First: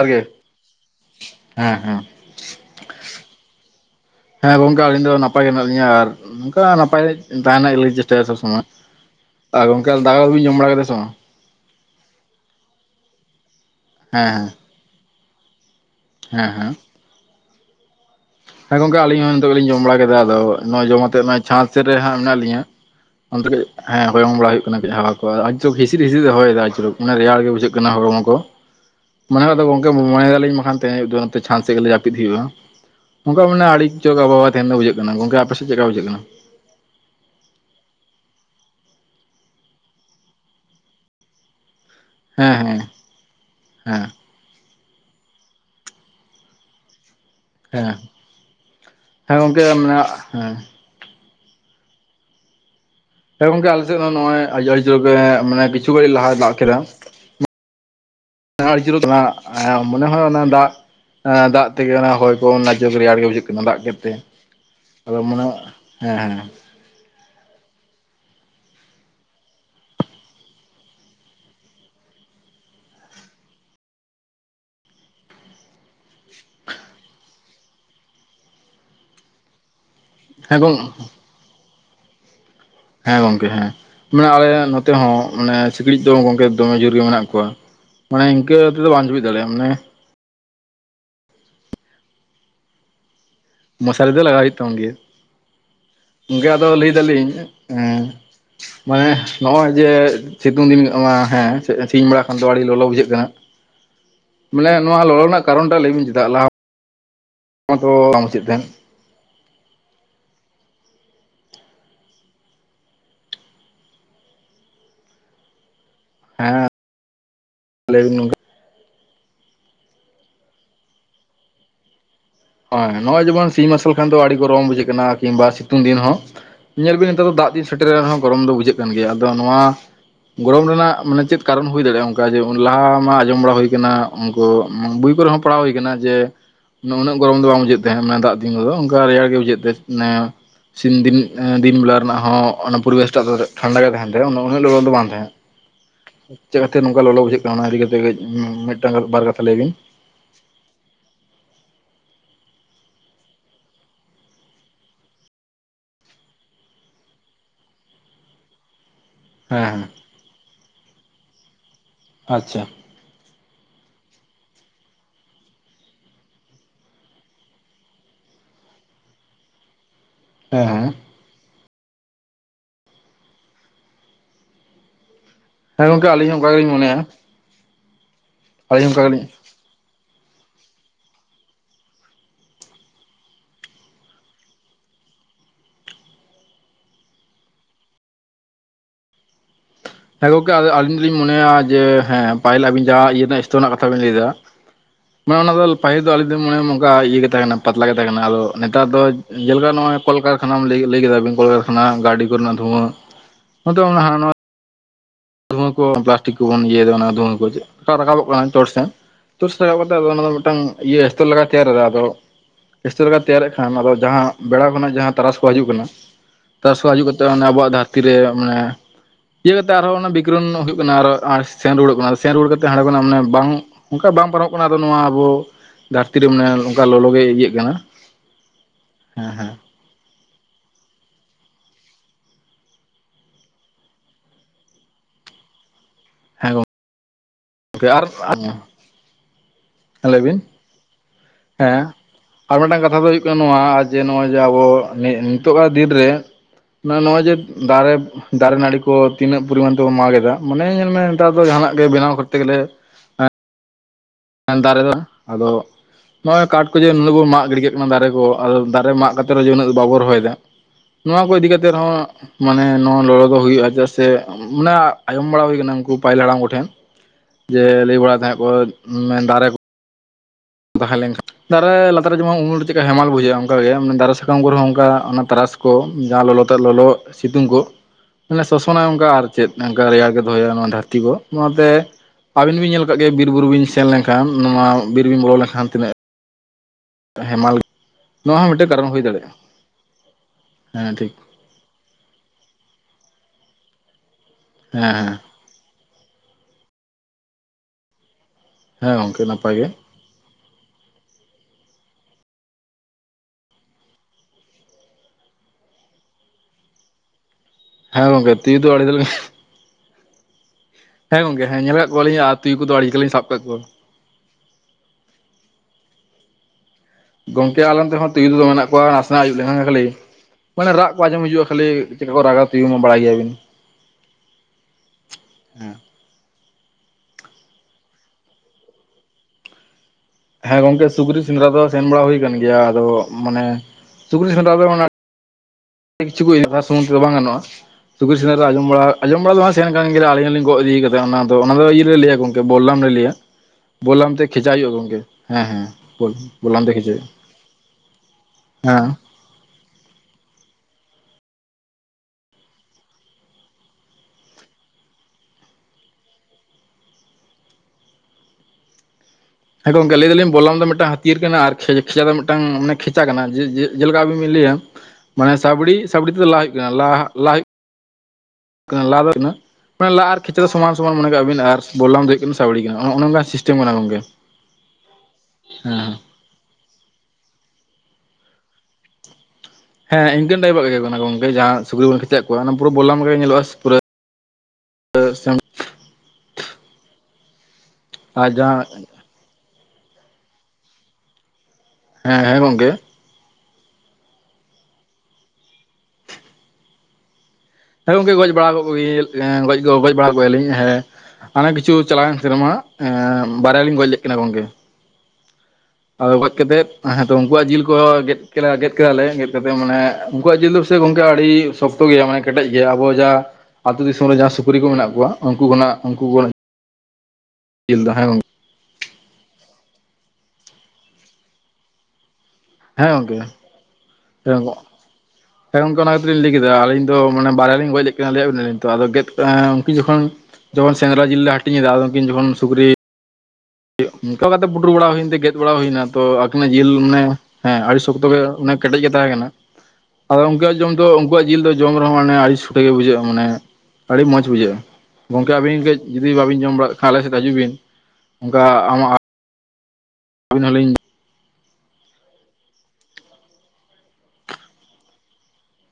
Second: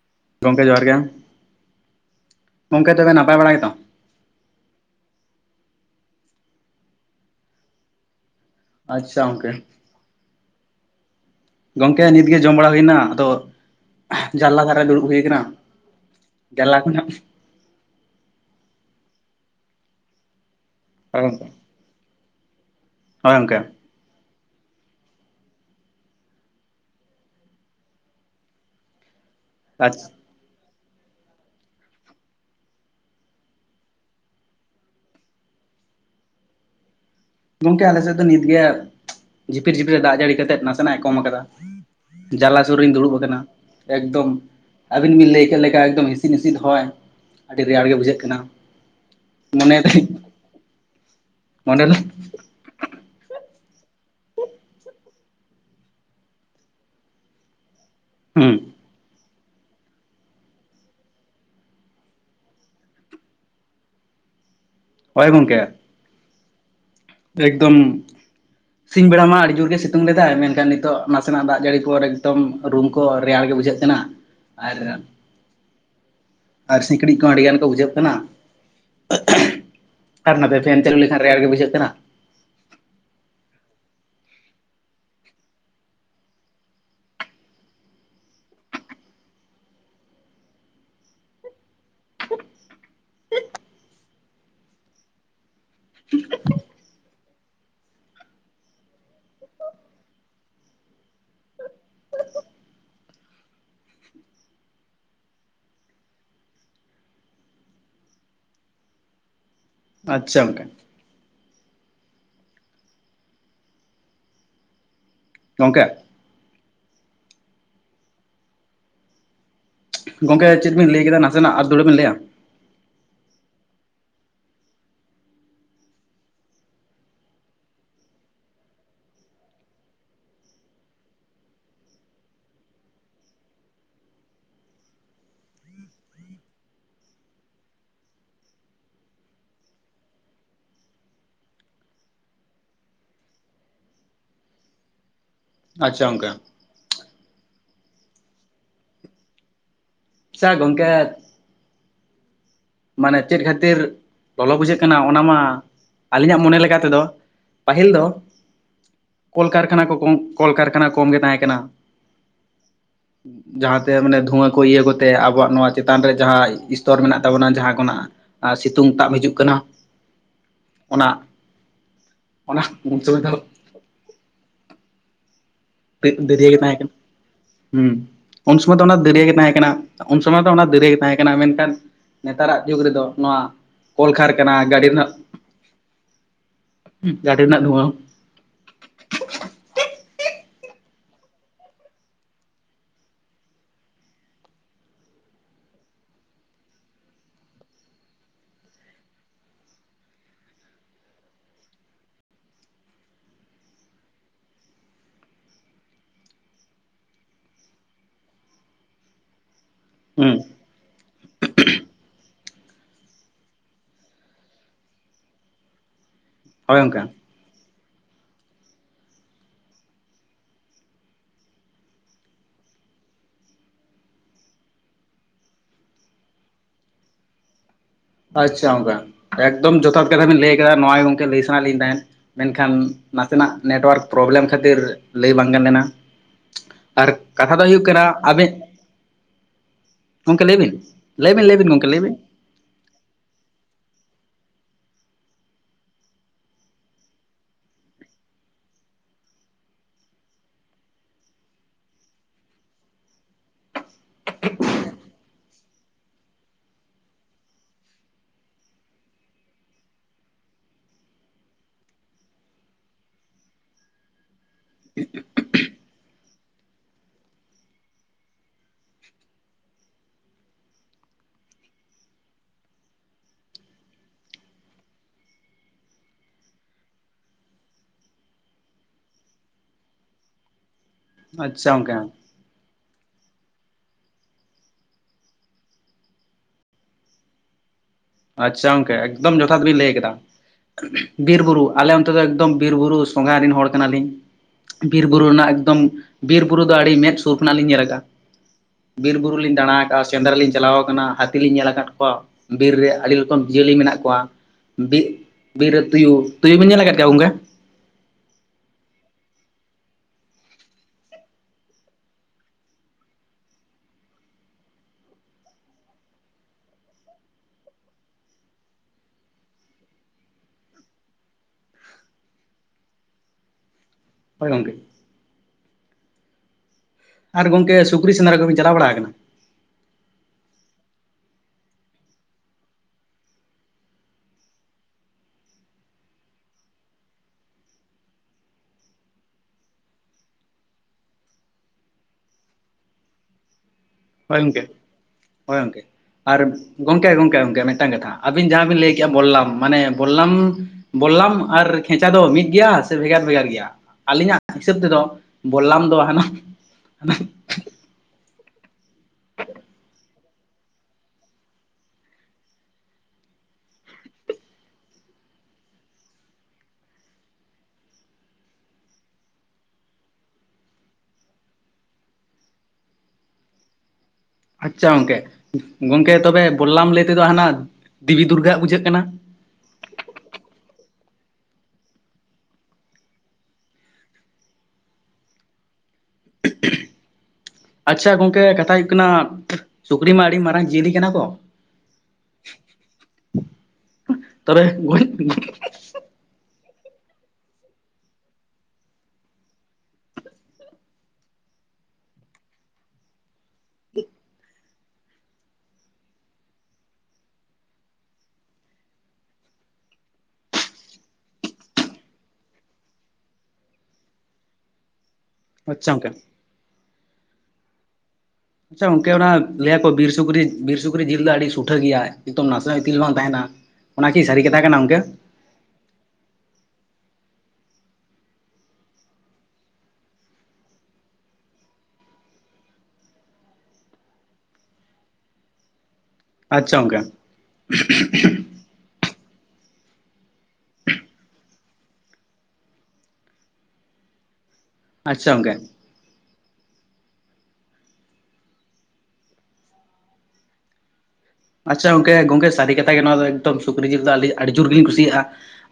ᱟᱜᱮ ᱜᱚᱝᱠᱮ ᱡᱚᱦᱟᱨ ᱜᱮ [unintelligible] ᱦᱮᱸ ᱦᱮᱸ ᱜᱚᱝᱠᱮ ᱛᱚᱵᱮ ᱱᱟᱯᱟᱭ ᱵᱟᱲᱟ ᱜᱮᱛᱚ ᱦᱮᱸ ᱜᱚᱝᱠᱮ ᱟᱹᱞᱤᱧ ᱫᱚ ᱱᱟᱯᱟᱭ ᱜᱮ ᱦᱮᱱᱟᱜ ᱞᱤᱧᱟᱹ ᱟᱨ ᱱᱚᱝᱠᱟ ᱱᱟᱯᱟᱭ ᱜᱮ ᱛᱟᱦᱮᱱᱟᱜ ᱞᱤᱧ ᱪᱮᱥᱴᱟᱭᱟ ᱥᱚᱵᱽ ᱥᱚᱢᱚᱭ ᱟᱪᱪᱷᱟᱼᱚᱝᱠᱮ ᱠᱟᱞ ᱫᱟᱠᱟ ᱠᱚᱵᱤᱱ ᱡᱚᱢ ᱵᱟᱲᱟ ᱠᱮᱫᱟ ᱥᱮ ᱵᱟᱝ ᱜᱚᱝᱠᱮ ᱱᱤᱛᱜᱮ ᱡᱚᱢ ᱵᱟᱲᱟ ᱦᱩᱭᱱᱟ ᱟᱫᱚ ᱦᱮᱸ ᱦᱮᱸ ᱡᱟᱱᱞᱟ ᱫᱷᱟᱨ ᱨᱮ ᱫᱩᱲᱩᱵ ᱦᱩᱭ ᱟᱠᱟᱱᱟ ᱦᱮᱸ ᱦᱮᱸ ᱜᱮᱞᱟ ᱠᱚ ᱦᱮᱸ ᱜᱚᱝᱠᱮ ᱟᱹᱞᱤᱧ ᱦᱚᱸ ᱱᱤᱛᱚᱜ ᱞᱤᱧ ᱡᱚᱢ ᱵᱟᱲᱟ ᱠᱮᱫᱟ ᱟᱫᱚ ᱱᱚᱣᱟ ᱡᱚᱢ ᱦᱳᱭ ᱟᱛᱮᱜ ᱜᱚᱝᱠᱮ ᱪᱷᱟᱸᱛ ᱥᱮᱫ ᱨᱮ ᱦᱟᱸᱜ ᱢᱮᱱᱟᱜ ᱞᱤᱧᱟᱹ ᱦᱳᱭ [unintelligible] ᱜᱚᱝᱠᱮ ᱦᱮᱸ ᱦᱚᱭᱚᱝ ᱵᱟᱲᱟ ᱦᱩᱭᱩᱜ ᱠᱟᱱᱟ ᱦᱟᱣᱟ ᱠᱚ ᱟᱨ ᱡᱚᱠ ᱦᱤᱸᱥᱤᱫ ᱦᱤᱸᱥᱤᱫ ᱦᱚᱭᱮᱫ ᱟᱡᱚᱠ ᱢᱟᱱᱮ ᱨᱮᱮᱟᱲ ᱜᱮ ᱵᱩᱡᱷᱟᱹᱜ ᱠᱟᱱᱟ ᱦᱚᱲᱢᱚ ᱠᱚ ᱢᱚᱱᱮ ᱜᱚᱝᱠᱮ ᱟᱪᱪᱷᱟ ᱢᱚᱱᱮ ᱫᱟᱞᱤᱧ ᱢᱟᱠᱷᱟᱱ ᱛᱮᱦᱮᱧ ᱟᱹᱭᱩᱵ ᱫᱚ ᱪᱷᱟᱛ ᱥᱮᱫ ᱜᱮ ᱡᱟᱹᱯᱤᱫ ᱦᱩᱭᱩᱜᱼᱟ ᱚᱱᱠᱟ ᱢᱟᱱᱮ ᱟᱹᱰᱤ ᱪᱚ ᱟᱵᱚᱦᱚᱣᱟ ᱛᱮᱦᱮᱧ ᱫᱚ ᱵᱩᱡᱷᱟᱹᱜ ᱠᱟᱱᱟ ᱜᱚᱝᱠᱮ ᱟᱯᱮ ᱥᱮᱫ ᱪᱮᱫᱞᱮᱠᱟ ᱵᱩᱡᱷᱟᱹᱜ ᱠᱟᱱᱟ ᱜᱚᱝᱠᱮ ᱟᱞᱮᱥᱮᱫ ᱫᱚ ᱱᱤᱛᱜᱮ ᱡᱷᱤᱯᱤᱨ ᱡᱷᱤᱯᱤᱨᱮ ᱫᱟᱜ ᱡᱟᱹᱲᱤ ᱠᱟᱛᱮᱜ ᱱᱟᱥᱮᱱᱟᱜ ᱮ ᱠᱚᱢ ᱠᱟᱫᱟ ᱦᱮᱸ ᱡᱟᱱᱞᱟ ᱦᱮᱸ ᱥᱩᱨᱤᱧ ᱫᱩᱲᱩᱵ ᱟᱠᱟᱱᱟ ᱦᱮᱸ ᱮᱠᱫᱚᱢ ᱟᱹᱵᱤᱱ ᱵᱤᱱ ᱞᱟᱹᱭ ᱠᱮᱫ ᱞᱮᱠᱟ ᱮᱠᱫᱚᱢ ᱦᱤᱥᱤᱱ ᱦᱤᱥᱤᱫ ᱦᱚᱭ ᱟᱹᱰᱤ ᱨᱮᱭᱟᱲ ᱦᱮᱸ ᱜᱮ ᱵᱩᱡᱷᱟᱹᱜ ᱠᱟᱱᱟ ᱦᱮᱸ ᱜᱚᱝᱠᱮ ᱢᱚᱱᱮ ᱢᱟᱱᱮ ᱫᱟᱧ ᱦᱮᱸ ᱢᱚᱱ ᱜᱚᱝᱠᱮ ᱟᱞᱮ ᱥᱮᱫ ᱫᱚ ᱱᱚᱜᱼᱚᱭ ᱟᱰᱤ ᱡᱳᱨᱜᱮ ᱢᱟᱱᱮ ᱠᱤᱪᱷᱩ ᱜᱷᱟᱹᱲᱤᱡ ᱞᱟᱦᱟ ᱫᱟᱜ ᱠᱮᱫᱟ ᱦᱩᱸ [unintelligible] [unintelligible] ᱢᱚᱱᱮ ᱦᱚᱭ ᱚᱱᱟ ᱫᱟᱜ ᱟᱹ ᱫᱟᱜ ᱛᱮᱜᱮ ᱚᱱᱟ ᱦᱚᱭ ᱠᱚ ᱚᱱᱱᱟ ᱡᱚᱜᱽ ᱨᱮᱭᱟᱲ ᱜᱮ ᱵᱩᱡᱷᱟᱹᱜ ᱠᱟᱱᱟ ᱫᱟᱜ ᱠᱮᱫ ᱛᱮ ᱟᱫᱚ ᱦᱳᱭ ᱢᱚᱱᱮ ᱜᱚᱝᱠᱮ ᱦᱮᱸ ᱦᱮᱸ ᱮᱠᱫᱚᱢ ᱥᱤᱧ ᱵᱮᱲᱟ ᱢᱟ ᱟᱹᱰᱤ ᱡᱳᱨᱜᱮ ᱥᱤᱛᱩᱝ ᱞᱮᱫᱟᱭ ᱢᱮᱱᱠᱷᱟᱱ ᱱᱤᱛᱚᱜ ᱱᱟᱥᱮᱱᱟᱜ ᱫᱟᱜ ᱡᱟᱹᱲᱤ ᱠᱚ ᱮᱠᱫᱚᱢ ᱨᱩᱢ ᱠᱚ ᱨᱮᱭᱟᱲ ᱜᱮ ᱵᱩᱡᱷᱟᱹᱜ ᱠᱟᱱᱟ ᱟᱨ ᱟᱨ ᱥᱤᱠᱬᱤᱡ ᱠᱚᱦᱚᱸ ᱟᱹᱰᱤ ᱜᱟᱱ ᱠᱚ ᱵᱩᱡᱷᱟᱹᱜ ᱠᱟᱱᱟ ᱟᱨ ᱦᱮᱸ ᱱᱚᱛᱮ ᱜᱚᱝ ᱯᱷᱮᱱ ᱪᱟᱹᱞᱩ ᱞᱮᱠᱷᱟᱱ ᱨᱮᱭᱟᱲ ᱜᱮ ᱵᱩᱡᱷᱟᱹᱜ ᱠᱟᱱᱟ ᱦᱮᱸ ᱜᱚᱝᱠᱮ ᱦᱮᱸ ᱢᱟᱱᱮ ᱟᱞᱮ ᱱᱚᱛᱮ ᱦᱚᱸ ᱢᱟᱱᱮ ᱥᱤᱠᱬᱤᱡ ᱫᱚ ᱜᱚᱝᱠᱮ ᱫᱚᱢᱮ ᱡᱳᱨ ᱜᱮ ᱢᱮᱱᱟᱜ ᱠᱚᱣᱟ ᱢᱟᱱᱮ ᱤᱱᱠᱟᱹ ᱛᱮᱫᱚ ᱵᱟᱢ ᱡᱟᱯᱤᱫ ᱫᱟᱲᱮᱭᱟᱜ ᱟ ᱢᱚᱥᱟᱨᱤ ᱫᱚ ᱞᱟᱜᱟᱣ ᱦᱩᱭᱩᱜ ᱛᱟᱢ ᱜᱮᱭᱟ ᱜᱚᱢᱠᱮ ᱟᱫᱚ ᱞᱟᱹᱭ ᱫᱟᱞᱤᱧ ᱢᱟᱱᱮ ᱱᱚᱜᱼᱚᱭ ᱡᱮ ᱥᱤᱛᱩᱝ ᱫᱤᱱ ᱦᱮᱸ ᱥᱤᱧ ᱵᱮᱲᱟ ᱠᱷᱟᱱ ᱫᱚ ᱟᱹᱰᱤ ᱞᱚᱞᱚ ᱵᱩᱡᱷᱟᱹᱜ ᱠᱟᱱᱟ ᱢᱟᱱᱮ ᱱᱚᱣᱟ ᱞᱚᱞᱚ ᱨᱮᱱᱟᱜ ᱠᱟᱨᱚᱱ ᱴᱟᱜ ᱞᱟᱹᱭᱵᱤᱱ ᱪᱮᱫᱟᱜ ᱞᱟᱦᱟ ᱛᱚ ᱵᱟᱝ ᱵᱩᱡᱷᱟᱹᱜ ᱛᱟᱦᱮᱱ ᱟᱪᱪᱷᱟ ᱜᱚᱝᱠᱮ ᱜᱚᱢᱠᱮ ᱦᱮᱸ ᱞᱟᱹᱭ ᱵᱤᱱ ᱜᱚᱢᱠᱮ ᱜᱚᱝᱠᱮ ᱪᱮᱫ ᱵᱤᱱ ᱞᱟᱹᱭ ᱠᱮᱫᱟ ᱱᱟᱥᱮᱱᱟᱜ ᱟᱨ ᱫᱚᱦᱲᱟᱹ ᱵᱮᱱ ᱞᱟᱹᱭᱟ ᱱᱚᱜᱼᱚᱭ ᱡᱮᱢᱚᱱ ᱥᱤᱧ ᱢᱟᱨᱥᱟᱞ ᱠᱷᱟᱱ ᱫᱚ ᱟᱹᱰᱤ ᱜᱚᱨᱚᱢ ᱵᱩᱡᱷᱟᱹᱜ ᱠᱟᱱᱟ ᱠᱤᱢᱵᱟ ᱥᱤᱛᱩᱝ ᱫᱤᱱ ᱦᱚᱸ ᱧᱮᱞ ᱵᱤᱱ ᱱᱮᱛᱟᱨ ᱫᱚ ᱫᱟᱜ ᱫᱤᱱ ᱥᱮᱴᱮᱨᱨᱮᱱ ᱨᱮᱦᱚᱸ ᱜᱚᱨᱚᱢ ᱫᱚ ᱵᱩᱡᱷᱟᱹᱜ ᱠᱟᱱ ᱜᱮᱭᱟ ᱟᱫᱚ ᱱᱚᱣᱟ ᱜᱚᱨᱚᱢ ᱨᱮᱱᱟᱜ ᱢᱟᱱᱮ ᱪᱮᱫ ᱠᱟᱨᱚᱱ ᱦᱩᱭ ᱫᱟᱲᱮᱭᱟᱜᱼᱟ ᱚᱱᱠᱟ ᱡᱮ ᱞᱟᱦᱟ ᱢᱟ ᱟᱸᱡᱚᱢ ᱵᱟᱲᱟ ᱦᱩᱭᱠᱟᱱᱟ ᱩᱱᱠᱩ ᱵᱳᱭ ᱠᱚᱨᱮᱦᱚ ᱯᱟᱲᱦᱟᱣ ᱦᱩᱭ ᱟᱠᱟᱱᱟ ᱡᱮ ᱩᱱᱟᱹᱜ ᱜᱚᱨᱚᱢ ᱫᱚ ᱵᱟᱝ ᱵᱩᱡᱷᱟᱹᱜ ᱛᱟᱦᱮᱸᱜ ᱢᱟᱱᱮ ᱫᱟᱜ ᱫᱤᱱ ᱠᱚᱫᱚ ᱚᱱᱠᱟ ᱨᱮᱭᱟᱲ ᱜᱮ ᱵᱩᱡᱷᱟᱹᱜ ᱛᱟᱦᱮᱸ ᱢᱟᱱᱮ ᱥᱤᱢ ᱫᱤᱱ ᱫᱤᱱ ᱵᱮᱞᱟ ᱨᱮᱱᱟᱜ ᱦᱚᱸ ᱚᱱᱟ ᱯᱚᱨᱤᱵᱮᱥᱴᱟᱜ ᱴᱷᱟᱱᱰᱟ ᱜᱮ ᱛᱟᱦᱮ ᱛᱟᱦᱮᱸᱫ ᱩᱱᱟᱹᱜ ᱞᱚᱞᱚ ᱫᱚ ᱵᱟᱝ ᱛᱟᱦᱮᱸᱫ ᱟᱪᱪᱷᱟ ᱜᱚᱝᱠᱮ ᱪᱮᱫ ᱠᱷᱟᱛᱤᱨ‌ ᱱᱚᱝᱠᱟ ᱞᱚᱞᱚ ᱵᱩᱡᱷᱟᱹᱜ ᱠᱟᱱᱟ ᱚᱱᱟ ᱤᱫᱤ ᱠᱟᱛᱮ ᱠᱟᱹᱡ ᱢᱤᱫᱴᱟᱝ ᱵᱟᱨ ᱠᱟᱛᱷᱟ ᱞᱟᱹᱭ ᱵᱤᱱ ᱥᱟᱨ ᱜᱚᱢᱠᱮ ᱢᱟᱱᱮ ᱪᱮᱫ ᱠᱷᱟᱹᱛᱤᱨ ᱞᱚᱞᱚ ᱵᱩᱡᱷᱟᱹᱜ ᱠᱟᱱᱟ ᱚᱱᱟ ᱢᱟ ᱟᱹᱞᱤᱧᱟᱜ ᱢᱚᱱᱮ ᱞᱮᱠᱟ ᱛᱮᱫᱚ ᱯᱟᱹᱦᱤᱞ ᱫᱚ ᱦᱮᱸ ᱦᱮᱸ ᱠᱚᱞᱠᱟᱨᱠᱷᱟᱱᱟ ᱠᱚ ᱠᱚᱞᱠᱟᱨᱠᱷᱟᱱᱟ ᱠᱚᱢᱜᱮ ᱛᱟᱦᱮᱸ ᱠᱟᱱᱟ ᱟᱪᱪᱷᱟ ᱡᱟᱦᱟᱸᱛᱮ ᱢᱟᱱᱮ ᱫᱷᱩᱣᱟᱹ ᱠᱚ ᱤᱭᱟᱹᱛᱮ ᱟᱵᱚᱣᱟᱜ ᱱᱚᱣᱟ ᱪᱮᱛᱟᱱ ᱨᱮ ᱡᱟᱦᱟᱸ ᱥᱛᱚᱨ ᱢᱮᱱᱟᱜ ᱛᱟᱵᱚᱱᱟ ᱡᱟᱦᱟᱸ ᱠᱷᱚᱱᱟᱜ ᱥᱤᱛᱩᱝ ᱛᱟᱵ ᱦᱤᱡᱩᱜ ᱠᱟᱱᱟ ᱦᱮᱸ ᱦᱮᱸ ᱚᱱᱟ ᱚᱱᱟ [inaudible] ᱦᱮᱸ ᱜᱚᱝᱠᱮ ᱟᱹᱞᱤᱧ ᱦᱚᱸ ᱫᱟᱹᱨᱭᱟᱹ ᱚᱱᱠᱟ ᱜᱮ ᱜᱮᱞᱤᱧ ᱛᱟᱦᱮᱸ ᱠᱟᱱᱟ ᱢᱚᱱᱮᱭᱟ ᱦᱩᱸ ᱩᱱ ᱥᱚᱢᱚᱭ ᱫᱚ ᱟᱹᱞᱤᱧ ᱚᱱᱟ ᱚᱱᱠᱟ ᱫᱟᱹᱨᱭᱟᱹ ᱜᱮᱞᱤᱧ ᱜᱮ ᱛᱟᱦᱮᱸ ᱠᱟᱱᱟ ᱩᱱ ᱥᱚᱢᱚᱭ ᱫᱚ ᱚᱱᱟ ᱫᱟᱹᱨᱭᱟᱹ ᱜᱮ ᱛᱟᱦᱮᱸ ᱠᱟᱱᱟ ᱢᱮᱱᱠᱷᱟᱱ ᱱᱮᱛᱟᱨᱟᱜ ᱡᱩᱜᱽ ᱨᱮᱫᱚ ᱱᱚᱣᱟ ᱠᱚᱞᱠᱟᱨᱠᱟᱱᱟ ᱜᱟᱹᱰᱤ ᱨᱮᱱᱟᱜ ᱜᱟᱹᱰᱤ ᱨᱮᱱᱟᱜ ᱫᱷᱩᱣᱟᱹ ᱦᱮᱸ ᱜᱚᱝᱠᱮ ᱟᱞᱤᱧ ᱫᱚᱞᱤᱧ ᱢᱚᱱᱮᱭᱟ ᱡᱮ ᱦᱮᱸ ᱯᱟᱹᱦᱤᱞ ᱟᱵᱤᱱ ᱡᱟᱦᱟᱸ ᱤᱭᱟᱹ ᱨᱮᱱᱟᱜ ᱥᱛᱚᱨ ᱨᱮᱱᱟᱜ ᱠᱟᱛᱷᱟ ᱵᱤᱱ ᱞᱟᱹᱭᱮᱫᱟ ᱢᱟᱱᱮ ᱚᱱᱟ ᱫᱚ ᱯᱟᱹᱦᱤᱞ ᱫᱚ ᱟᱞᱮ ᱫᱚ ᱢᱚᱱᱮ ᱱᱚᱝᱠᱟ ᱤᱭᱟᱹ ᱠᱟᱛᱷᱟ ᱠᱟᱱᱟ ᱯᱟᱛᱞᱟ ᱠᱟᱛᱷᱟ ᱠᱟᱱᱟ ᱟᱫᱚ ᱱᱮᱛᱟᱨ ᱫᱚ ᱡᱮᱞᱮᱠᱟ ᱱᱚᱜᱚᱭ ᱠᱚᱞᱠᱟᱨᱠᱷᱟᱱᱟᱢ ᱞᱟᱹᱭ ᱠᱮᱫᱟ ᱵᱤᱱ ᱠᱚᱞᱠᱟᱨᱠᱷᱟᱱᱟ ᱜᱟᱹᱰᱤ ᱠᱚ ᱨᱮᱱᱟᱜ ᱫᱷᱩᱣᱟᱹ ᱟᱫᱚ ᱚᱱᱟ ᱦᱚ ᱱᱚᱜᱚᱭ ᱫᱷᱩᱣᱟᱹ ᱠᱚ ᱯᱞᱟᱥᱴᱤᱠ ᱠᱚᱵᱚᱱ ᱤᱭᱟᱹᱭ ᱮᱫᱟ ᱚᱱᱟ ᱫᱷᱩᱣᱟᱹ ᱠᱚ ᱨᱟᱠᱟᱵᱚᱜ ᱠᱟᱱᱟ ᱪᱚᱴ ᱥᱮᱫ ᱛᱩᱨᱥ ᱨᱟᱠᱟᱵ ᱠᱟᱛᱮ ᱚᱱᱟ ᱦᱩᱸ ᱢᱤᱫᱴᱟᱝ ᱤᱭᱟᱹ ᱤᱥᱛᱚᱞ ᱞᱮᱠᱟ ᱛᱮᱭᱟᱨ ᱫᱟ ᱟᱫᱚ ᱮᱥᱛᱮ ᱞᱮᱠᱟ ᱛᱮᱭᱟᱨᱮᱜ ᱠᱷᱟᱱ ᱟᱫᱚ ᱡᱟᱦᱟᱸ ᱵᱮᱲᱟ ᱠᱷᱚᱱᱟᱜ ᱡᱟᱦᱟᱸ ᱛᱟᱨᱟᱥ ᱠᱚ ᱦᱟᱹᱡᱩᱜ ᱠᱟᱱᱟ ᱦᱳᱭ ᱛᱟᱨᱥ ᱚᱱᱠᱟ ᱦᱤᱡᱩᱜ ᱠᱟᱛᱮ ᱟᱵᱚᱣᱟᱜ ᱫᱷᱟᱹᱨᱛᱤ ᱨᱮ ᱢᱟᱱᱮ ᱤᱭᱟᱹ ᱠᱟᱛᱮ ᱟᱨ ᱦᱚᱸ ᱵᱤᱠᱨᱚᱱ ᱦᱩᱭᱩᱜ ᱠᱟᱱᱟ ᱟᱨ ᱟᱨ ᱥᱮᱱ ᱨᱩᱣᱟᱹᱲᱚᱜ ᱠᱟᱱᱟ ᱥᱮᱱ ᱨᱩᱣᱟᱹᱲ ᱠᱟᱛᱮ ᱦᱟᱸᱰᱮ ᱠᱷᱚᱱ ᱢᱟᱱᱮ ᱵᱟᱝ ᱚᱱᱠᱟ ᱵᱟᱝ ᱯᱟᱨᱚᱜ ᱠᱟᱱᱟ ᱟᱫᱚ ᱱᱚᱣᱟ ᱟᱵᱚ ᱫᱷᱟᱹᱨᱛᱤ ᱨᱮ ᱢᱟᱱᱮ ᱚᱱᱠᱟ ᱞᱚᱞᱚᱜᱮ ᱤᱭᱟᱹᱜ ᱠᱟᱱᱟ ᱟᱪᱪᱷᱟ ᱚᱝᱠᱟ ᱦᱮᱸ ᱦᱮᱸ ᱮᱠᱫᱚᱢ ᱡᱚᱛᱷᱟᱛ ᱠᱟᱛᱷᱟ ᱵᱮᱤ ᱞᱟᱹᱭ ᱠᱮᱫᱟ ᱱᱚᱣᱟ ᱜᱚᱝᱠᱮ ᱞᱟᱹᱭ ᱥᱟᱱᱟᱭᱮᱫ ᱞᱤᱧ ᱛᱟᱦᱮᱸᱫ ᱢᱮᱱᱠᱷᱟᱱ ᱱᱟᱥᱮᱱᱟᱜ ᱱᱮᱴᱳᱣᱟᱨᱠ ᱯᱨᱚᱵᱞᱮᱢ ᱠᱷᱟᱹᱛᱤᱨ ᱞᱟᱹᱭ ᱵᱟᱝ ᱜᱟᱱ ᱞᱮᱱᱟ ᱦᱮᱸ ᱟᱨ ᱠᱟᱛᱷᱟ ᱫᱚ ᱦᱩᱭᱩᱜ ᱜᱚᱝᱠᱮ ᱠᱟᱱᱟ ᱟᱨ ᱟᱵᱮᱱ ᱞᱟᱹᱭ ᱵᱤᱱ ᱜᱚᱢᱠᱮ ᱞᱟᱹᱭᱵᱤᱱ ᱞᱟᱹᱭᱵᱤᱱ ᱞᱟᱹᱭᱵᱤᱱ ᱦᱮᱸ ᱜᱚᱢᱠᱮ ᱞᱟᱹᱭᱵᱤᱱ ᱟᱨ ᱢᱤᱫᱴᱟᱝ ᱠᱟᱛᱷᱟ ᱫᱚ ᱦᱩᱭᱩᱜ ᱠᱟᱱᱟ ᱱᱚᱣᱟ ᱡᱮ ᱱᱚᱜᱼᱚᱭ ᱡᱮ ᱟᱵᱚ ᱱᱤᱛᱚᱜᱟᱜ ᱫᱤᱱᱨᱮ ᱱᱚᱜ ᱱᱚᱣᱟ ᱡᱮ ᱫᱟᱨᱮ ᱫᱟᱨᱮ ᱱᱟᱲᱤ ᱠᱚ ᱛᱤᱱᱟᱹ ᱯᱚᱨᱤᱢᱟᱱ ᱛᱮᱵᱚ ᱢᱟᱜ ᱮᱫᱟ ᱢᱟᱱᱮ ᱧᱮᱞ ᱢᱮ ᱱᱮᱛᱟᱨ ᱫᱚ ᱡᱟᱦᱟᱱᱟᱜ ᱜᱮ ᱵᱮᱱᱟᱣ ᱠᱚᱨ ᱛᱮ ᱜᱮᱞᱮ ᱢᱮᱱ ᱫᱟᱨᱮ ᱫᱚ ᱟᱫᱚ ᱱᱚᱜᱚᱭ ᱠᱟᱴ ᱠᱚ ᱡᱮ ᱱᱤᱱᱟᱹᱜ ᱵᱚ ᱢᱟᱜ ᱜᱤᱰᱤ ᱠᱮᱫ ᱠᱟᱱᱟ ᱫᱟᱨᱮ ᱠᱚ ᱟᱫᱚ ᱫᱟᱨᱮ ᱢᱟᱜ ᱠᱟᱛᱮ ᱨᱮᱦᱚ ᱩᱱᱟᱹᱜ ᱵᱟᱵᱚᱱ ᱨᱚᱦᱚᱭ ᱮᱫᱟ ᱱᱚᱣᱟ ᱠᱚ ᱤᱫᱤ ᱠᱟᱛᱮᱜ ᱨᱮ ᱦᱚᱸ ᱢᱟᱱᱮ ᱱᱚᱣᱟ ᱞᱚᱞᱚ ᱫᱚ ᱦᱩᱭᱩᱜ-ᱟ ᱪᱮᱫᱟᱜ ᱥᱮ ᱢᱟᱱᱮ ᱟᱸᱡᱚᱢ ᱵᱟᱲᱟ ᱦᱩᱭ ᱟᱠᱟᱱ ᱩᱱᱠᱩ ᱯᱟᱹᱦᱤᱞ ᱦᱟᱲᱟᱢ ᱠᱚ ᱴᱷᱮᱱ ᱡᱮ ᱞᱟᱹᱭ ᱵᱟᱲᱟᱭ ᱛᱟᱦᱮᱸᱫ ᱠᱚ ᱫᱟᱨᱮ ᱠᱚ ᱛᱟᱦᱮᱸ ᱞᱮᱱᱠᱷᱟᱱ ᱫᱟᱨᱮ ᱞᱟᱛᱟᱨ ᱨᱮ ᱡᱮᱢᱚᱱ ᱩᱢᱩᱞ ᱨᱮ ᱪᱤᱠᱟ ᱦᱮᱢᱟᱞ ᱵᱩᱡᱷᱟᱹᱜ-ᱟ ᱚᱱᱠᱟ ᱜᱮ ᱢᱟᱱᱮᱟ ᱨᱮ ᱥᱟᱠᱟᱢ ᱠᱚᱨᱮ ᱦᱚᱸ ᱚᱱᱠᱟ ᱚᱱᱟ ᱛᱟᱨᱟᱥ ᱠᱚ ᱡᱟ ᱞᱚᱞᱚ ᱛᱮ ᱞᱚᱞᱚ ᱥᱤᱛᱩᱝ ᱠᱚ ᱢᱟᱱᱮ ᱥᱚᱥᱚᱱᱟᱭ ᱚᱱᱠᱟ ᱟᱨ ᱪᱮᱫ ᱨᱮᱭᱟᱲ ᱜᱮ ᱫᱚᱦᱚᱭᱟᱭ ᱱᱚᱣᱟ ᱫᱷᱟᱨᱛᱤ ᱛᱤᱜᱳ ᱚᱱᱣᱟ ᱛᱮ ᱟᱪᱪᱷᱟ ᱜᱚᱝᱠᱮ ᱟᱵᱤᱱ ᱵᱤᱱ ᱧᱮᱞ ᱟᱠᱟᱫ ᱜᱮ ᱵᱤᱨ ᱵᱩᱨᱩ ᱵᱤᱱ ᱥᱮᱱ ᱞᱮᱱᱠᱷᱟᱱ ᱱᱚᱣᱟ ᱵᱤᱨ ᱵᱤᱱ ᱵᱚᱞᱚ ᱞᱮᱠᱷᱟᱱ ᱠᱷᱟᱱ ᱛᱤᱱᱟᱹᱜ ᱦᱮᱢᱟᱞ ᱱᱚᱣᱟ ᱦᱚᱸ ᱟᱪᱪᱷᱟ ᱢᱤᱫᱴᱮᱱ ᱠᱟᱨᱚᱱ ᱜᱚᱝᱠᱮ ᱦᱩᱭ ᱫᱟᱲᱮᱭᱟᱜᱼᱟ ᱮᱠᱫᱚᱢ ᱡᱚᱛᱷᱟᱛ ᱵᱤᱱ ᱞᱟᱹᱭ ᱠᱮᱫᱟ ᱦᱮᱸ ᱴᱷᱤᱠ ᱵᱤᱨ ᱵᱩᱨᱩ ᱟᱞᱮ ᱚᱱᱛᱮ ᱫᱚ ᱮᱠᱫᱚᱢ ᱵᱤᱨ ᱵᱩᱨᱩ ᱥᱚᱸᱜᱷᱟ ᱨᱮᱱ ᱦᱚᱲ ᱠᱟᱱᱟᱞᱤᱧ ᱦᱮᱸ ᱵᱤᱨ ᱦᱮᱸ ᱵᱩᱨᱩ ᱨᱮᱱᱟᱜ ᱮᱠᱫᱚᱢ ᱵᱤᱨ ᱵᱩᱨᱩ ᱫᱚ ᱟᱹᱰᱤ ᱢᱮᱸᱫ ᱥᱩᱨ ᱠᱷᱚᱱᱟᱜ ᱞᱤᱧ ᱧᱮᱞ ᱟᱠᱟᱫ ᱦᱮᱸ ᱵᱤᱨ ᱜᱚᱝᱠᱮ ᱵᱩᱨᱩ ᱱᱟᱯᱟᱭ ᱞᱤᱧ ᱜᱮ ᱫᱟᱬᱟ ᱥᱮᱸᱫᱽᱨᱟ ᱞᱤᱧ ᱪᱟᱞᱟᱣ ᱟᱠᱟᱱᱟ ᱦᱟᱹᱛᱤ ᱞᱤᱧ ᱧᱮᱞ ᱟᱠᱟᱫ ᱠᱚᱣᱟ ᱵᱤᱨ ᱨᱮᱭᱟᱜ ᱟᱹᱰᱤ ᱨᱚᱠᱚᱢ ᱡᱤᱭᱟᱹᱞᱤ ᱢᱮᱱᱟᱜ ᱠᱚᱣᱟ ᱵᱤ ᱵᱤᱨ ᱨᱮ ᱛᱩᱭᱩ ᱛᱩᱭᱩ ᱵᱤᱱ ᱧᱮᱞ ᱟᱠᱟᱫ ᱠᱚᱣᱟ ᱜᱚᱝᱠᱮ ᱦᱮᱸ ᱜᱚᱝᱠᱮ ᱛᱩᱭᱩ ᱟᱲᱮ ᱞᱤᱧ ᱦᱮᱸ ᱜᱚᱝᱠᱮ ᱦᱮᱸ ᱧᱮᱞ ᱟᱠᱟᱫ ᱠᱚᱣᱟᱞᱤᱧ ᱟᱨ ᱛᱩᱭᱩ ᱠᱚᱫᱚ ᱟᱰᱤ ᱡᱚᱠᱷᱚᱱ ᱞᱤᱧ ᱥᱟᱵ ᱟᱠᱟᱫ ᱠᱚᱣᱟ ᱜᱚᱝᱠᱮ ᱟᱞᱚᱢ ᱛᱮ ᱦᱚᱸ ᱛᱩᱭᱩ ᱫᱚ ᱫᱚᱢᱮ ᱢᱮᱱᱟᱜ ᱠᱚᱣᱟ ᱱᱟᱥᱮᱱᱟᱜ ᱟᱹᱭᱩ ᱞᱮᱠᱷᱟᱱ ᱠᱷᱟᱹᱞᱤ ᱢᱟᱱᱮ ᱨᱟᱜ ᱠᱚ ᱟᱸᱡᱚᱢ ᱦᱤᱡᱩᱜ-ᱟ ᱠᱷᱟᱹᱞᱤ ᱪᱤᱠᱟ ᱠᱚ ᱨᱟᱜᱟ ᱛᱤᱭᱳ ᱢᱟ ᱵᱟᱲᱟᱭ ᱜᱮᱭᱟ ᱵᱤᱱ ᱦᱳᱭ ᱜᱚᱝᱠᱮ ᱦᱮᱸ ᱟᱨ ᱜᱚᱢᱠᱮ ᱥᱩᱠᱨᱤ ᱥᱮᱸᱫᱽᱨᱟ ᱠᱚᱵᱤᱱ ᱪᱟᱞᱟᱣ ᱵᱟᱲᱟ ᱟᱠᱟᱱᱟ ᱦᱮᱸ ᱜᱚᱝᱠᱮ ᱥᱩᱠᱨᱤ ᱥᱮᱸᱫᱽᱨᱟ ᱫᱚ ᱥᱮᱱ ᱵᱟᱲᱟ ᱦᱩᱭ ᱟᱠᱟᱱ ᱜᱮᱭᱟ ᱟᱫᱚ ᱢᱟᱱᱮ ᱥᱩᱠᱨᱤ ᱥᱮᱸᱫᱽᱨᱟ ᱫᱚ ᱠᱤᱷᱩ [inaudible] ᱫᱚ ᱵᱟᱝ ᱜᱟᱱᱚᱜᱼᱟ ᱥᱩᱠᱨᱤ ᱥᱮᱸᱱᱫᱽᱨᱟ ᱨᱮ ᱟᱸᱡᱚᱢ ᱵᱟᱲᱟ ᱟᱸᱡᱚᱢ ᱫᱚ ᱵᱟᱝ ᱥᱮᱱ ᱟᱠᱟᱱ ᱜᱮᱭᱟ ᱟᱞᱤᱧ ᱦᱚᱸᱞᱤᱧ ᱜᱚᱜ ᱤᱫᱤ ᱠᱟᱫᱟ ᱚᱱᱟ ᱫᱚ ᱚᱱᱟ ᱫᱚ ᱤᱭᱟᱹ ᱞᱮ ᱞᱟᱹᱭ ᱟ ᱜᱚᱝᱠᱮ ᱵᱚᱞᱞᱟᱢ ᱞᱮ ᱞᱟᱹᱭ ᱟ [unintelligible] ᱵᱚᱞᱞᱟᱢ ᱛᱮ ᱠᱷᱤᱪᱟᱹᱣ ᱦᱩᱭᱩᱜ-ᱟ ᱜᱚᱝᱠᱮ ᱦᱮᱸ ᱦᱳᱭ ᱦᱮᱸ ᱜᱚᱝᱠᱮ ᱟᱨ ᱵᱚᱞᱞᱟᱢ ᱛᱮ ᱠᱷᱤᱪᱟᱹᱣ ᱦᱩᱭᱩᱜ-ᱟ ᱜᱚᱝᱠᱮ ᱜᱚᱝᱠᱮ ᱜᱚᱝᱠᱮ ᱢᱤᱫᱴᱟᱝ ᱠᱟᱛᱷᱟ ᱟᱹᱵᱤᱱ ᱡᱟᱦᱟᱸ ᱵᱤᱱ ᱞᱟᱹᱭ ᱠᱮᱫᱮᱜ-ᱟ ᱵᱚᱞᱞᱟᱢ ᱢᱟᱱᱮ ᱵᱚᱞᱞᱟᱢ ᱵᱚᱞᱞᱟᱢ ᱟᱨ ᱠᱷᱮᱸᱪᱟ ᱫᱚ ᱢᱤᱫ ᱜᱮᱭᱟ ᱥᱮ ᱵᱷᱮᱜᱟᱨ ᱵᱷᱮᱜᱟᱨ ᱜᱮᱭᱟ ᱟᱹᱞᱤᱧᱟᱜ ᱦᱤᱥᱟᱹᱵ ᱛᱮ ᱫᱚ ᱵᱚᱞᱞᱟᱢ ᱫᱚ ᱦᱟᱱᱟ [inaudible] ᱦᱮᱸ ᱜᱚᱝᱠᱮ ᱞᱟᱹᱭ ᱫᱟᱞᱤᱧ ᱵᱚᱞᱞᱟᱢ ᱫᱚ ᱢᱤᱫᱴᱟᱝ ᱦᱟᱹᱛᱭᱟᱹᱨ ᱠᱟᱱᱟ ᱟᱨ ᱠᱷᱮᱪᱟ ᱫᱚ ᱢᱤᱫᱴᱟᱝᱮ ᱠᱷᱮᱪᱟ ᱠᱟᱱᱟ ᱡᱮ ᱡᱮᱞᱮᱠᱟ ᱟᱵᱤᱱ ᱵᱤᱱ ᱞᱟᱹᱭᱟ᱾ ᱢᱟᱱᱮ ᱥᱵᱲᱤ ᱥᱵᱲᱤ ᱛᱮᱫᱚ ᱞᱟ ᱦᱩᱭᱩᱜ ᱠᱟᱱᱟ ᱞᱟᱦᱟ ᱦᱩᱭᱩᱜ ᱠᱟᱱᱟ ᱞᱟᱵᱷ ᱠᱟᱱᱟ [inaudible] ᱢᱟᱱ ᱞᱟᱜ ᱟᱨ ᱠᱷᱮᱪᱟ ᱥᱚᱢᱟᱱ ᱥᱚᱢᱟᱱ ᱢᱮ ᱠᱟᱜᱵᱤᱱ ᱟᱨ ᱵᱚᱞᱞᱟᱢ ᱫᱚ ᱦᱩᱭᱩᱜ ᱠᱟᱱᱟᱤᱱ ᱥᱟ ᱟᱹᱲᱤ ᱠᱟᱱᱟ ᱜᱼᱚᱱᱮ ᱱᱚᱝᱠᱟ ᱥᱤᱥᱴᱮᱢ ᱠᱟᱱᱟ ᱜᱚᱝᱠᱮ ᱟᱪᱪᱷᱟ ᱜᱚᱝᱠᱮ ᱦᱮᱸ ᱜᱚᱝᱠᱮ ᱛᱚᱵᱮ ᱵᱚᱞᱞᱟᱢ ᱞᱟᱹᱭ ᱛᱮᱫᱚ ᱦᱟᱱᱟ ᱫᱮᱵᱤ ᱫᱩᱨᱜᱟᱜ ᱵᱩᱡᱷᱟᱹᱜ ᱠᱟᱱᱟ᱾ ᱦᱮᱸ ᱤᱱᱠᱟᱹᱱ ᱴᱟᱭᱤᱵᱟᱜ ᱜᱮ ᱠᱟᱱᱟ ᱜᱚᱢᱠᱮ ᱡᱟᱦᱟᱸ ᱥᱩᱠᱨᱤ ᱵᱚᱱ ᱠᱷᱤᱪᱟᱭᱮᱫ ᱠᱚᱣᱟ ᱚᱱᱟ ᱯᱩᱨᱟᱹ ᱵᱚᱞᱞᱟ ᱜᱮ ᱧᱮᱞᱚᱜᱼᱟ ᱯᱩᱨᱟᱹ [unintelligible] ᱟᱪᱪᱷᱟ ᱟᱨ ᱜᱚᱝᱠᱮ ᱡᱟᱦᱟᱸ ᱠᱟᱛᱷᱟ ᱦᱩᱭᱩᱜ ᱠᱟᱱᱟ ᱥᱩᱠᱨᱤ ᱢᱟ ᱟᱹᱰᱤ ᱢᱟᱨᱟᱝ ᱡᱤᱭᱟᱹᱞᱤ ᱠᱟᱱᱟ ᱠᱚ ᱦᱮᱸ ᱦᱮᱸ ᱜᱚᱝᱠᱮ ᱛᱟᱨᱮ ᱜ [unintelligible] ᱦᱮᱸ ᱜᱚᱝᱠᱮ ᱜᱚᱡ ᱵᱟᱲᱟ ᱠᱚ ᱜᱚᱡ ᱜᱚᱡ ᱵᱟᱲᱟ ᱠᱚᱜᱮᱭᱟᱞᱤᱧ ᱦᱮᱸ ᱦᱟᱱᱮ ᱠᱤᱪᱷᱩ ᱪᱟᱞᱟᱣᱮᱱ ᱥᱮᱨᱮᱢᱟ ᱵᱟᱨᱭᱟ ᱞᱤᱧ ᱜᱚᱡ ᱞᱮᱫ ᱠᱤᱱᱟ ᱜᱚᱝᱠᱮ ᱟᱫᱚ ᱜᱚᱡ ᱠᱟᱛᱮᱜ ᱦᱮᱸᱛᱚ ᱩᱱᱠᱩᱣᱟᱜ ᱡᱤᱞ ᱠᱚ ᱜᱮᱫ ᱠᱮᱫᱟᱞᱮ ᱜᱮᱫ ᱠᱟᱛᱮᱜ ᱢᱟᱱᱮ ᱩᱱᱠᱩᱣᱟᱜ ᱡᱮᱫ ᱫᱚ ᱥᱮ ᱜᱚᱝᱠᱮ ᱟᱹᱰᱤ ᱥᱚᱠᱛᱚ ᱜᱮᱭᱟ ᱢᱟᱱᱮ ᱠᱮᱴᱮᱡ ᱜᱮᱭᱟ ᱟᱵᱚ ᱡᱟ ᱟᱛᱳ ᱫᱤᱥᱚᱢ ᱨᱮ ᱡᱟᱦᱟ ᱥᱩᱠᱨᱤ ᱠᱚ ᱢᱮᱱᱟᱜ ᱠᱚᱣᱟ ᱩᱱᱠᱩ ᱠᱷᱚᱱᱟᱜ ᱟᱪᱪᱷᱟ ᱩᱱᱠᱩ ᱜᱚᱝᱠᱮ ᱡᱤᱞ ᱫᱚ ᱦᱮ ᱜᱚᱝᱠᱮ ᱟᱪᱪᱷᱟ ᱜᱚᱝᱠᱮ ᱚᱱᱟ ᱞᱟᱹᱭ ᱟ ᱠᱚ ᱵᱤᱨ ᱥᱩᱠᱨᱤ ᱵᱤᱨ ᱥᱩᱠᱨᱤ ᱡᱤᱞ ᱫᱚ ᱟᱹᱰᱤ ᱥᱩᱴᱷᱟᱹ ᱜᱮᱭᱟ ᱮᱠᱫᱚᱢ ᱱᱟᱥᱮᱱᱟᱜ ᱦᱮᱸ ᱤᱛᱤᱞ ᱵᱟᱝ ᱜᱚᱝᱠᱮ ᱛᱟᱦᱮᱱᱟ ᱚᱱᱟ ᱠᱤ ᱥᱟᱹᱨᱤ ᱠᱟᱛᱷᱟ ᱠᱟᱱᱟ ᱜᱚᱝᱠᱮ ᱚᱱᱠᱟ ᱞᱤᱧ ᱞᱟᱹᱭ ᱠᱮᱫᱟ ᱟᱞᱤᱧ ᱫᱚ ᱢᱟᱱᱮ ᱵᱟᱨᱭᱟ ᱞᱤᱧ ᱜᱚᱡ ᱞᱮᱫ ᱠᱤᱱᱟ ᱞᱟᱹᱫᱱᱟᱞᱤᱧ ᱟᱫᱚ ᱜᱮᱫ ᱩᱱᱠᱤᱱ ᱡᱚᱠᱷᱚᱱ ᱡᱚᱠᱷᱚᱱ ᱥᱮᱸᱫᱽᱨᱟ ᱡᱤᱞ ᱞᱮ ᱦᱟᱹᱴᱤᱧ ᱮᱫᱟ ᱩᱱᱠᱤᱱ ᱡᱚᱠᱷᱚᱱ ᱥᱩᱠᱨᱤ ᱚᱱᱠᱟ ᱠᱟᱛᱮ ᱯᱩᱰᱩᱨ ᱵᱟᱲᱟ ᱦᱩᱭᱮᱱᱛᱮ ᱜᱮᱫ ᱵᱟᱲᱟ ᱦᱩᱭᱱᱟ ᱛᱚ ᱟᱹᱠᱤᱱᱟᱜ ᱡᱤᱞ ᱟᱪᱪᱷᱟ ᱢᱟᱱᱮ ᱜᱚᱝᱠᱮ ᱦᱮᱸ ᱟᱹᱰᱤ ᱥᱚᱠᱛᱚ ᱜᱮ ᱠᱮᱴᱮᱡ ᱜᱮ ᱛᱟᱦᱮᱸ ᱠᱟᱱᱟ ᱟᱫᱚ ᱩᱱᱠᱩᱣᱟᱜ ᱡᱚᱢ ᱫᱚ ᱩᱱᱠᱩᱣᱟᱜ ᱡᱤᱞ ᱫᱚ ᱡᱚᱢ ᱨᱮᱦᱚᱸ ᱢᱟᱱᱮ ᱟᱹᱰᱤ ᱥᱩᱴᱮ ᱜᱮ ᱵᱩᱡᱷᱟᱹᱜᱼᱟ ᱢᱟᱱᱮ ᱟᱹᱰᱤ ᱢᱚᱸᱡ ᱵᱩᱡᱷᱟᱹᱜᱼᱟ ᱜᱚᱝᱠᱮ ᱟᱵᱤᱱ ᱠᱟᱹᱡ ᱡᱩᱫᱤ ᱵᱟᱵᱤᱱ ᱡᱚᱢ ᱵᱟᱲᱟᱜ ᱠᱷᱟᱱ ᱟᱞᱮ ᱥᱮᱫ ᱦᱤᱡᱩᱜ ᱵᱤᱱ ᱚᱱᱠᱟ ᱟᱢᱟᱜ ᱟᱹᱵᱤᱱ ᱦᱚᱸᱞᱤᱧ ᱟᱪᱪᱷᱟ ᱜᱚᱝᱠᱮ ᱜᱚᱝᱠᱮ ᱥᱟᱹᱨᱤᱠᱟᱛᱷᱟ ᱜᱮ ᱱᱚᱣᱟ ᱫᱚ ᱮᱠᱫᱚᱢ ᱥᱩᱠᱨᱤ ᱡᱤᱞ ᱫᱚ ᱟᱹᱰᱤ ᱟᱹᱰᱤ ᱡᱳᱨ ᱜᱮᱞᱤᱧ ᱠᱩᱥᱤᱭᱟᱜᱼᱟ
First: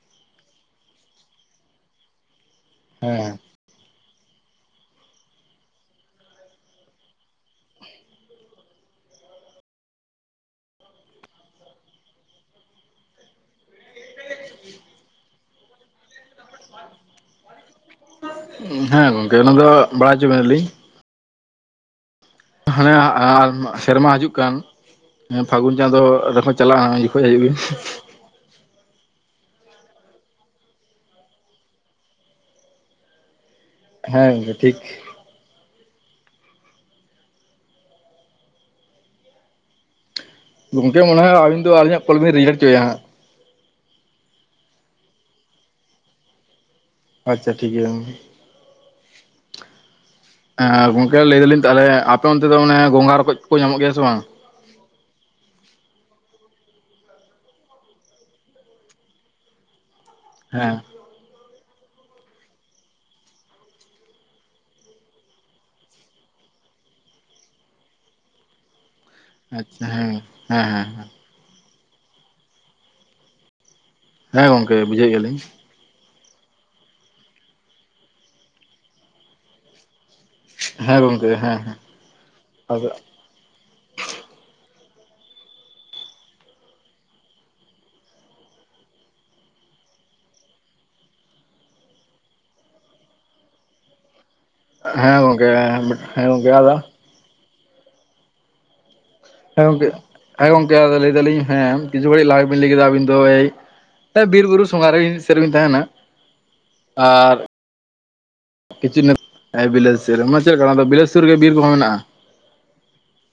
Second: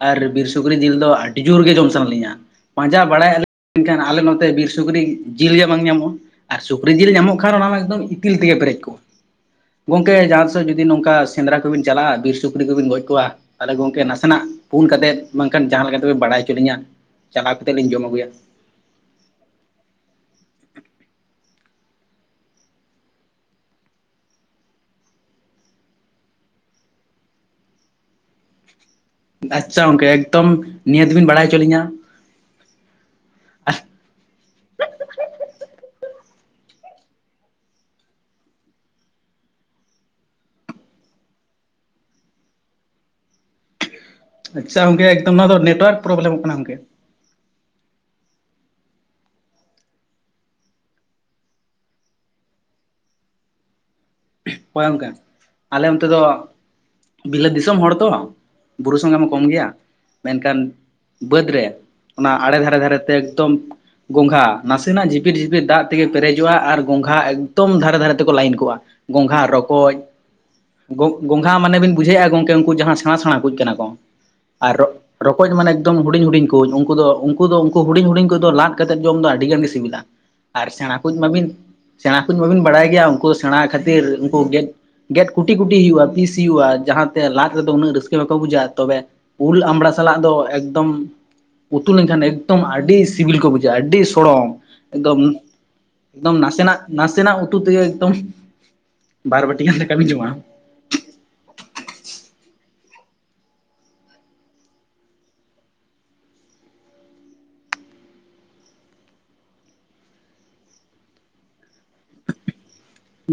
ᱟᱨ ᱵᱤᱨ ᱥᱩᱠᱨᱤ ᱡᱤᱞ ᱫᱚ ᱟᱹᱰᱤ ᱡᱳᱨ ᱜᱮ ᱡᱚᱢ ᱥᱟᱱᱟ ᱞᱤᱧᱟ ᱯᱟᱸᱡᱟ ᱵᱟᱲᱟᱭᱮᱫ ᱦᱮᱸ ᱟᱹᱞᱤᱧ ᱢᱮᱱᱠᱷᱟᱱ ᱟᱞᱮ ᱱᱚᱛᱮ ᱵᱤᱨ ᱥᱩᱠᱨᱤ ᱡᱤᱞ ᱜᱮ ᱵᱟᱝ ᱧᱟᱢᱚᱜᱼᱟ᱾ ᱟᱨ ᱥᱩᱠᱨᱤ ᱡᱤᱞ ᱧᱟᱢᱚᱜ ᱠᱷᱟᱱ ᱚᱱᱟ ᱢᱟ ᱮᱠᱫᱚᱢ ᱤᱛᱤᱞ ᱛᱮᱜᱮ ᱯᱮᱨᱮᱡ ᱠᱚᱜᱼᱟ ᱜᱚᱢᱠᱮ ᱡᱟᱦᱟ ᱡᱩᱫᱤ ᱱᱚᱝᱠᱟ ᱥᱮᱸᱫᱽᱨᱟ ᱠᱚᱵᱤᱱ ᱪᱟᱞᱟᱜᱼᱟ ᱵᱤᱨ ᱥᱩᱠᱨᱤ ᱠᱚᱵᱤᱱ ᱜᱚᱡ ᱠᱚᱣᱟ ᱛᱟᱦᱚᱞᱮ ᱜᱚᱢᱠᱮ ᱱᱟᱥᱮᱱᱟᱜ ᱯᱩᱱ ᱠᱟᱛᱮᱫ ᱵᱟᱝᱠᱷᱟᱱ ᱡᱟᱦᱟᱸ ᱞᱮᱠᱟ ᱞᱮᱠᱟᱛᱮᱵᱮᱱ ᱵᱟᱲᱟᱭ ᱦᱚᱪᱚ ᱞᱤᱧᱟ ᱪᱟᱞᱟᱣ ᱠᱟᱛᱮᱫ ᱞᱤᱧ ᱡᱚᱢ ᱟᱹᱜᱩᱭᱟ᱾ ᱦᱮᱸ ᱜᱚᱝᱠᱮ ᱚᱱᱟ ᱫᱚ ᱵᱟᱲᱟᱭ ᱦᱚᱪᱚ ᱵᱮᱱᱟ ᱞᱤᱧ ᱦᱟᱱᱮ ᱥᱮᱨᱢᱟ ᱦᱤᱡᱩᱜ ᱠᱟᱱ ᱦᱮᱸ ᱯᱷᱟᱹᱜᱩᱱ ᱪᱟᱸᱫᱳ ᱨᱮᱦᱚᱸ ᱪᱟᱞᱟᱜᱼᱟ ᱡᱚᱠᱷᱚᱱ ᱦᱤᱡᱩᱜ ᱵᱤᱱ ᱟᱪᱪᱷᱟ ᱜᱚᱝᱠᱮ ᱮᱠᱫᱚᱢ ᱱᱤᱭᱦᱟᱹᱛᱵᱤᱱ ᱵᱟᱲᱟᱭ ᱦᱚᱪᱚ ᱞᱤᱧᱟ ᱦᱮᱸ ᱴᱷᱤᱠ ᱜᱚᱢᱠᱮ ᱢᱚᱱᱮ ᱦᱚᱭ ᱟᱵᱮᱱ ᱫᱚ ᱟᱹᱧᱟᱜ ᱠᱚᱞᱵᱤᱱ ᱨᱮᱡᱮᱴ ᱪᱚᱭᱟ ᱦᱟᱸᱜ ᱟᱪᱪᱷᱟ ᱜᱚᱢᱠᱮ ᱮᱠᱫᱚᱢ ᱱᱚᱣᱟ ᱫᱚ ᱱᱮᱴᱳᱣᱟᱨᱠ ᱯᱨᱚᱵᱞᱮᱢ ᱠᱟᱱᱟ ᱜᱚᱢᱠᱮ ᱟᱪᱪᱷᱟ ᱴᱷᱤᱠ ᱜᱮᱭᱟ ᱜᱚᱝᱠᱮ ᱞᱟᱹᱭ ᱫᱟᱞᱤᱧ ᱛᱟᱦᱚᱞᱮ ᱟᱯᱮ ᱚᱱᱛᱮ ᱫᱚ ᱚᱱᱮ ᱜᱚᱝᱜᱟ ᱨᱚᱠᱚᱡ ᱠᱚ ᱧᱟᱢᱚᱜ ᱜᱮᱭᱟ ᱥᱮ ᱵᱟᱝ᱾ ᱚᱠᱚᱭ ᱜᱚᱢᱠᱮ ᱟᱞᱮ ᱚᱱᱛᱮ ᱫᱚ ᱵᱤᱞᱟᱹᱛ ᱫᱤᱥᱚᱢ ᱦᱚᱲ ᱛᱚ ᱵᱩᱨᱩ ᱥᱚᱸᱜᱮ ᱢᱟ ᱠᱚᱢ ᱜᱮᱭᱟ ᱢᱮᱱᱠᱷᱟᱱ ᱦᱮᱸ ᱵᱟᱹᱫᱽ ᱨᱮ ᱚᱱᱟ ᱟᱲᱮ ᱫᱷᱟᱨᱮ ᱫᱷᱟᱨᱮᱛᱮ ᱮᱠᱫᱚᱢ ᱜᱚᱝᱜᱷᱟ ᱱᱟᱥᱮᱱᱟᱜ ᱡᱷᱤᱯᱤᱨ ᱡᱷᱤᱤᱯᱤᱨ ᱫᱟᱜ ᱛᱮᱜᱮ ᱯᱮᱨᱮᱡᱚᱜᱼᱟ ᱟᱨ ᱜᱚᱝᱜᱷᱟ ᱮᱠᱫᱚᱢ ᱫᱷᱟᱨᱮ ᱫᱷᱟᱨᱮ ᱛᱮᱠᱚ ᱞᱟᱭᱤᱱ ᱠᱚᱜᱼᱟ᱾ ᱜᱚᱝᱜᱷᱟ ᱟᱪᱪᱷᱟ ᱨᱚᱠᱚᱡ ᱦᱮᱸ ᱦᱮᱸ ᱦᱮᱸ ᱜᱚᱝᱜᱷᱟ ᱢᱟᱱᱮ ᱵᱤᱱ ᱵᱩᱡᱷᱟᱹᱣᱮᱫᱼᱟ ᱜᱚᱢᱠᱮ ᱩᱱᱠᱩ ᱡᱟᱦᱟᱸ ᱥᱮᱬᱟ ᱥᱮᱬᱟ ᱠᱚ ᱠᱟᱱᱟ ᱠᱚ ᱦᱮᱸ ᱜᱚᱝᱠᱮ ᱟᱨᱚ ᱵᱩᱡᱷᱟᱹᱣᱮᱫ ᱜᱮᱭᱟᱞᱤᱧ ᱨᱚᱠᱚᱡ ᱢᱟᱱᱮ ᱮᱠᱫᱚᱢ ᱦᱩᱰᱤᱧ ᱦᱩᱰᱤᱧ ᱠᱚ ᱩᱱᱠᱩ ᱫᱚ ᱩᱱᱠᱩ ᱫᱚ ᱩᱱᱠᱩ ᱦᱩᱰᱤᱧ ᱦᱩᱰᱤᱧ ᱠᱚᱫᱚ ᱞᱟᱫ ᱠᱟᱛᱮᱫ ᱡᱚᱢ ᱫᱚ ᱟᱹᱰᱤ ᱜᱟᱱ ᱜᱮ ᱥᱤᱵᱤᱞᱟ᱾ ᱟᱨ ᱥᱮᱬᱟ ᱦᱮᱸ ᱠᱚ ᱜᱚᱝᱠᱮ ᱢᱟᱵᱤᱱ ᱦᱮᱸ ᱦᱮᱸ ᱥᱮᱬᱟ ᱠᱚ ᱢᱟᱵᱤᱱ ᱟᱫᱚ ᱵᱟᱲᱟᱭ ᱜᱮᱭᱟ ᱩᱱᱠᱩ ᱥᱮᱬᱟ ᱠᱷᱟᱹᱛᱤᱨ ᱩᱱᱠᱩ ᱜᱮᱫ ᱜᱮᱫ ᱠᱩᱴᱤ ᱠᱩᱴᱤ ᱦᱩᱭᱩᱜᱼᱟ ᱯᱤᱥ ᱦᱩᱭᱩᱜᱼᱟ, ᱡᱟᱦᱟ ᱛᱮ ᱞᱟᱫ ᱨᱮᱫᱚ ᱩᱱᱟᱹᱜ ᱨᱟᱹᱥᱠᱟᱹ ᱵᱟᱠᱚ ᱵᱩᱡᱟᱼᱟ, ᱛᱚᱵᱮ ᱩᱞ ᱟᱢᱲᱟ ᱥᱟᱞᱟᱜ ᱫᱚ ᱮᱠᱫᱚᱢ ᱩᱛᱩ ᱞᱮᱱᱠᱷᱟᱱ ᱮᱠᱫᱚᱢ ᱟᱹᱰᱤ ᱥᱤᱵᱤᱞ ᱠᱚ ᱵᱩᱡᱷᱟᱹᱜᱼᱟ ᱟᱹᱰᱤ ᱥᱚᱲᱚᱢ᱾ ᱦᱮᱸ ᱮᱠᱫᱚᱢ ᱜᱚᱝᱠᱮ ᱦᱮᱸ ᱮᱠᱫᱚᱢ ᱜᱚᱝᱠᱮ ᱟᱫᱚ ᱱᱟᱥᱮᱱᱟᱜ ᱱᱟᱥᱮᱱᱟᱜ ᱩᱛᱩ ᱛᱮᱜᱮ ᱮᱠᱫᱚᱢ ᱵᱟᱨ ᱵᱟᱴᱤ ᱦᱮᱸ ᱜᱟᱱ ᱜᱚᱢᱠᱮ ᱫᱟᱠᱟ ᱵᱤᱱ ᱡᱚᱢᱟ ᱦᱮᱸ ᱜᱚᱝᱠᱮ ᱟᱫᱚ ᱞᱟᱹᱭ ᱫᱟᱞᱤᱧ ᱦᱮᱸ ᱠᱤᱪᱷᱩ ᱜᱷᱟᱹᱲᱤᱡ ᱞᱟᱦᱟ ᱵᱤᱱ ᱞᱟᱹᱭ ᱠᱮᱫᱟ ᱟᱵᱤᱱ ᱫᱚᱭ ᱵᱤᱨᱼᱵᱩᱨᱩ ᱥᱚᱸᱜᱷᱟᱨ ᱨᱮ ᱥᱮᱨᱮ ᱵᱤᱱ ᱛᱟᱦᱮᱱᱟ ᱟᱨ ᱠᱤᱪᱷᱩᱱ ᱦᱮ ᱵᱤᱞᱟᱹᱛ ᱥᱩᱨ ᱨᱮ ᱪᱮᱫ ᱠᱟᱱᱟ ᱵᱤᱞᱟᱹᱛ ᱥᱩᱨ ᱨᱮ ᱵᱤᱨ ᱠᱚᱦᱚᱸ ᱢᱮᱱᱟᱜᱼᱟ᱾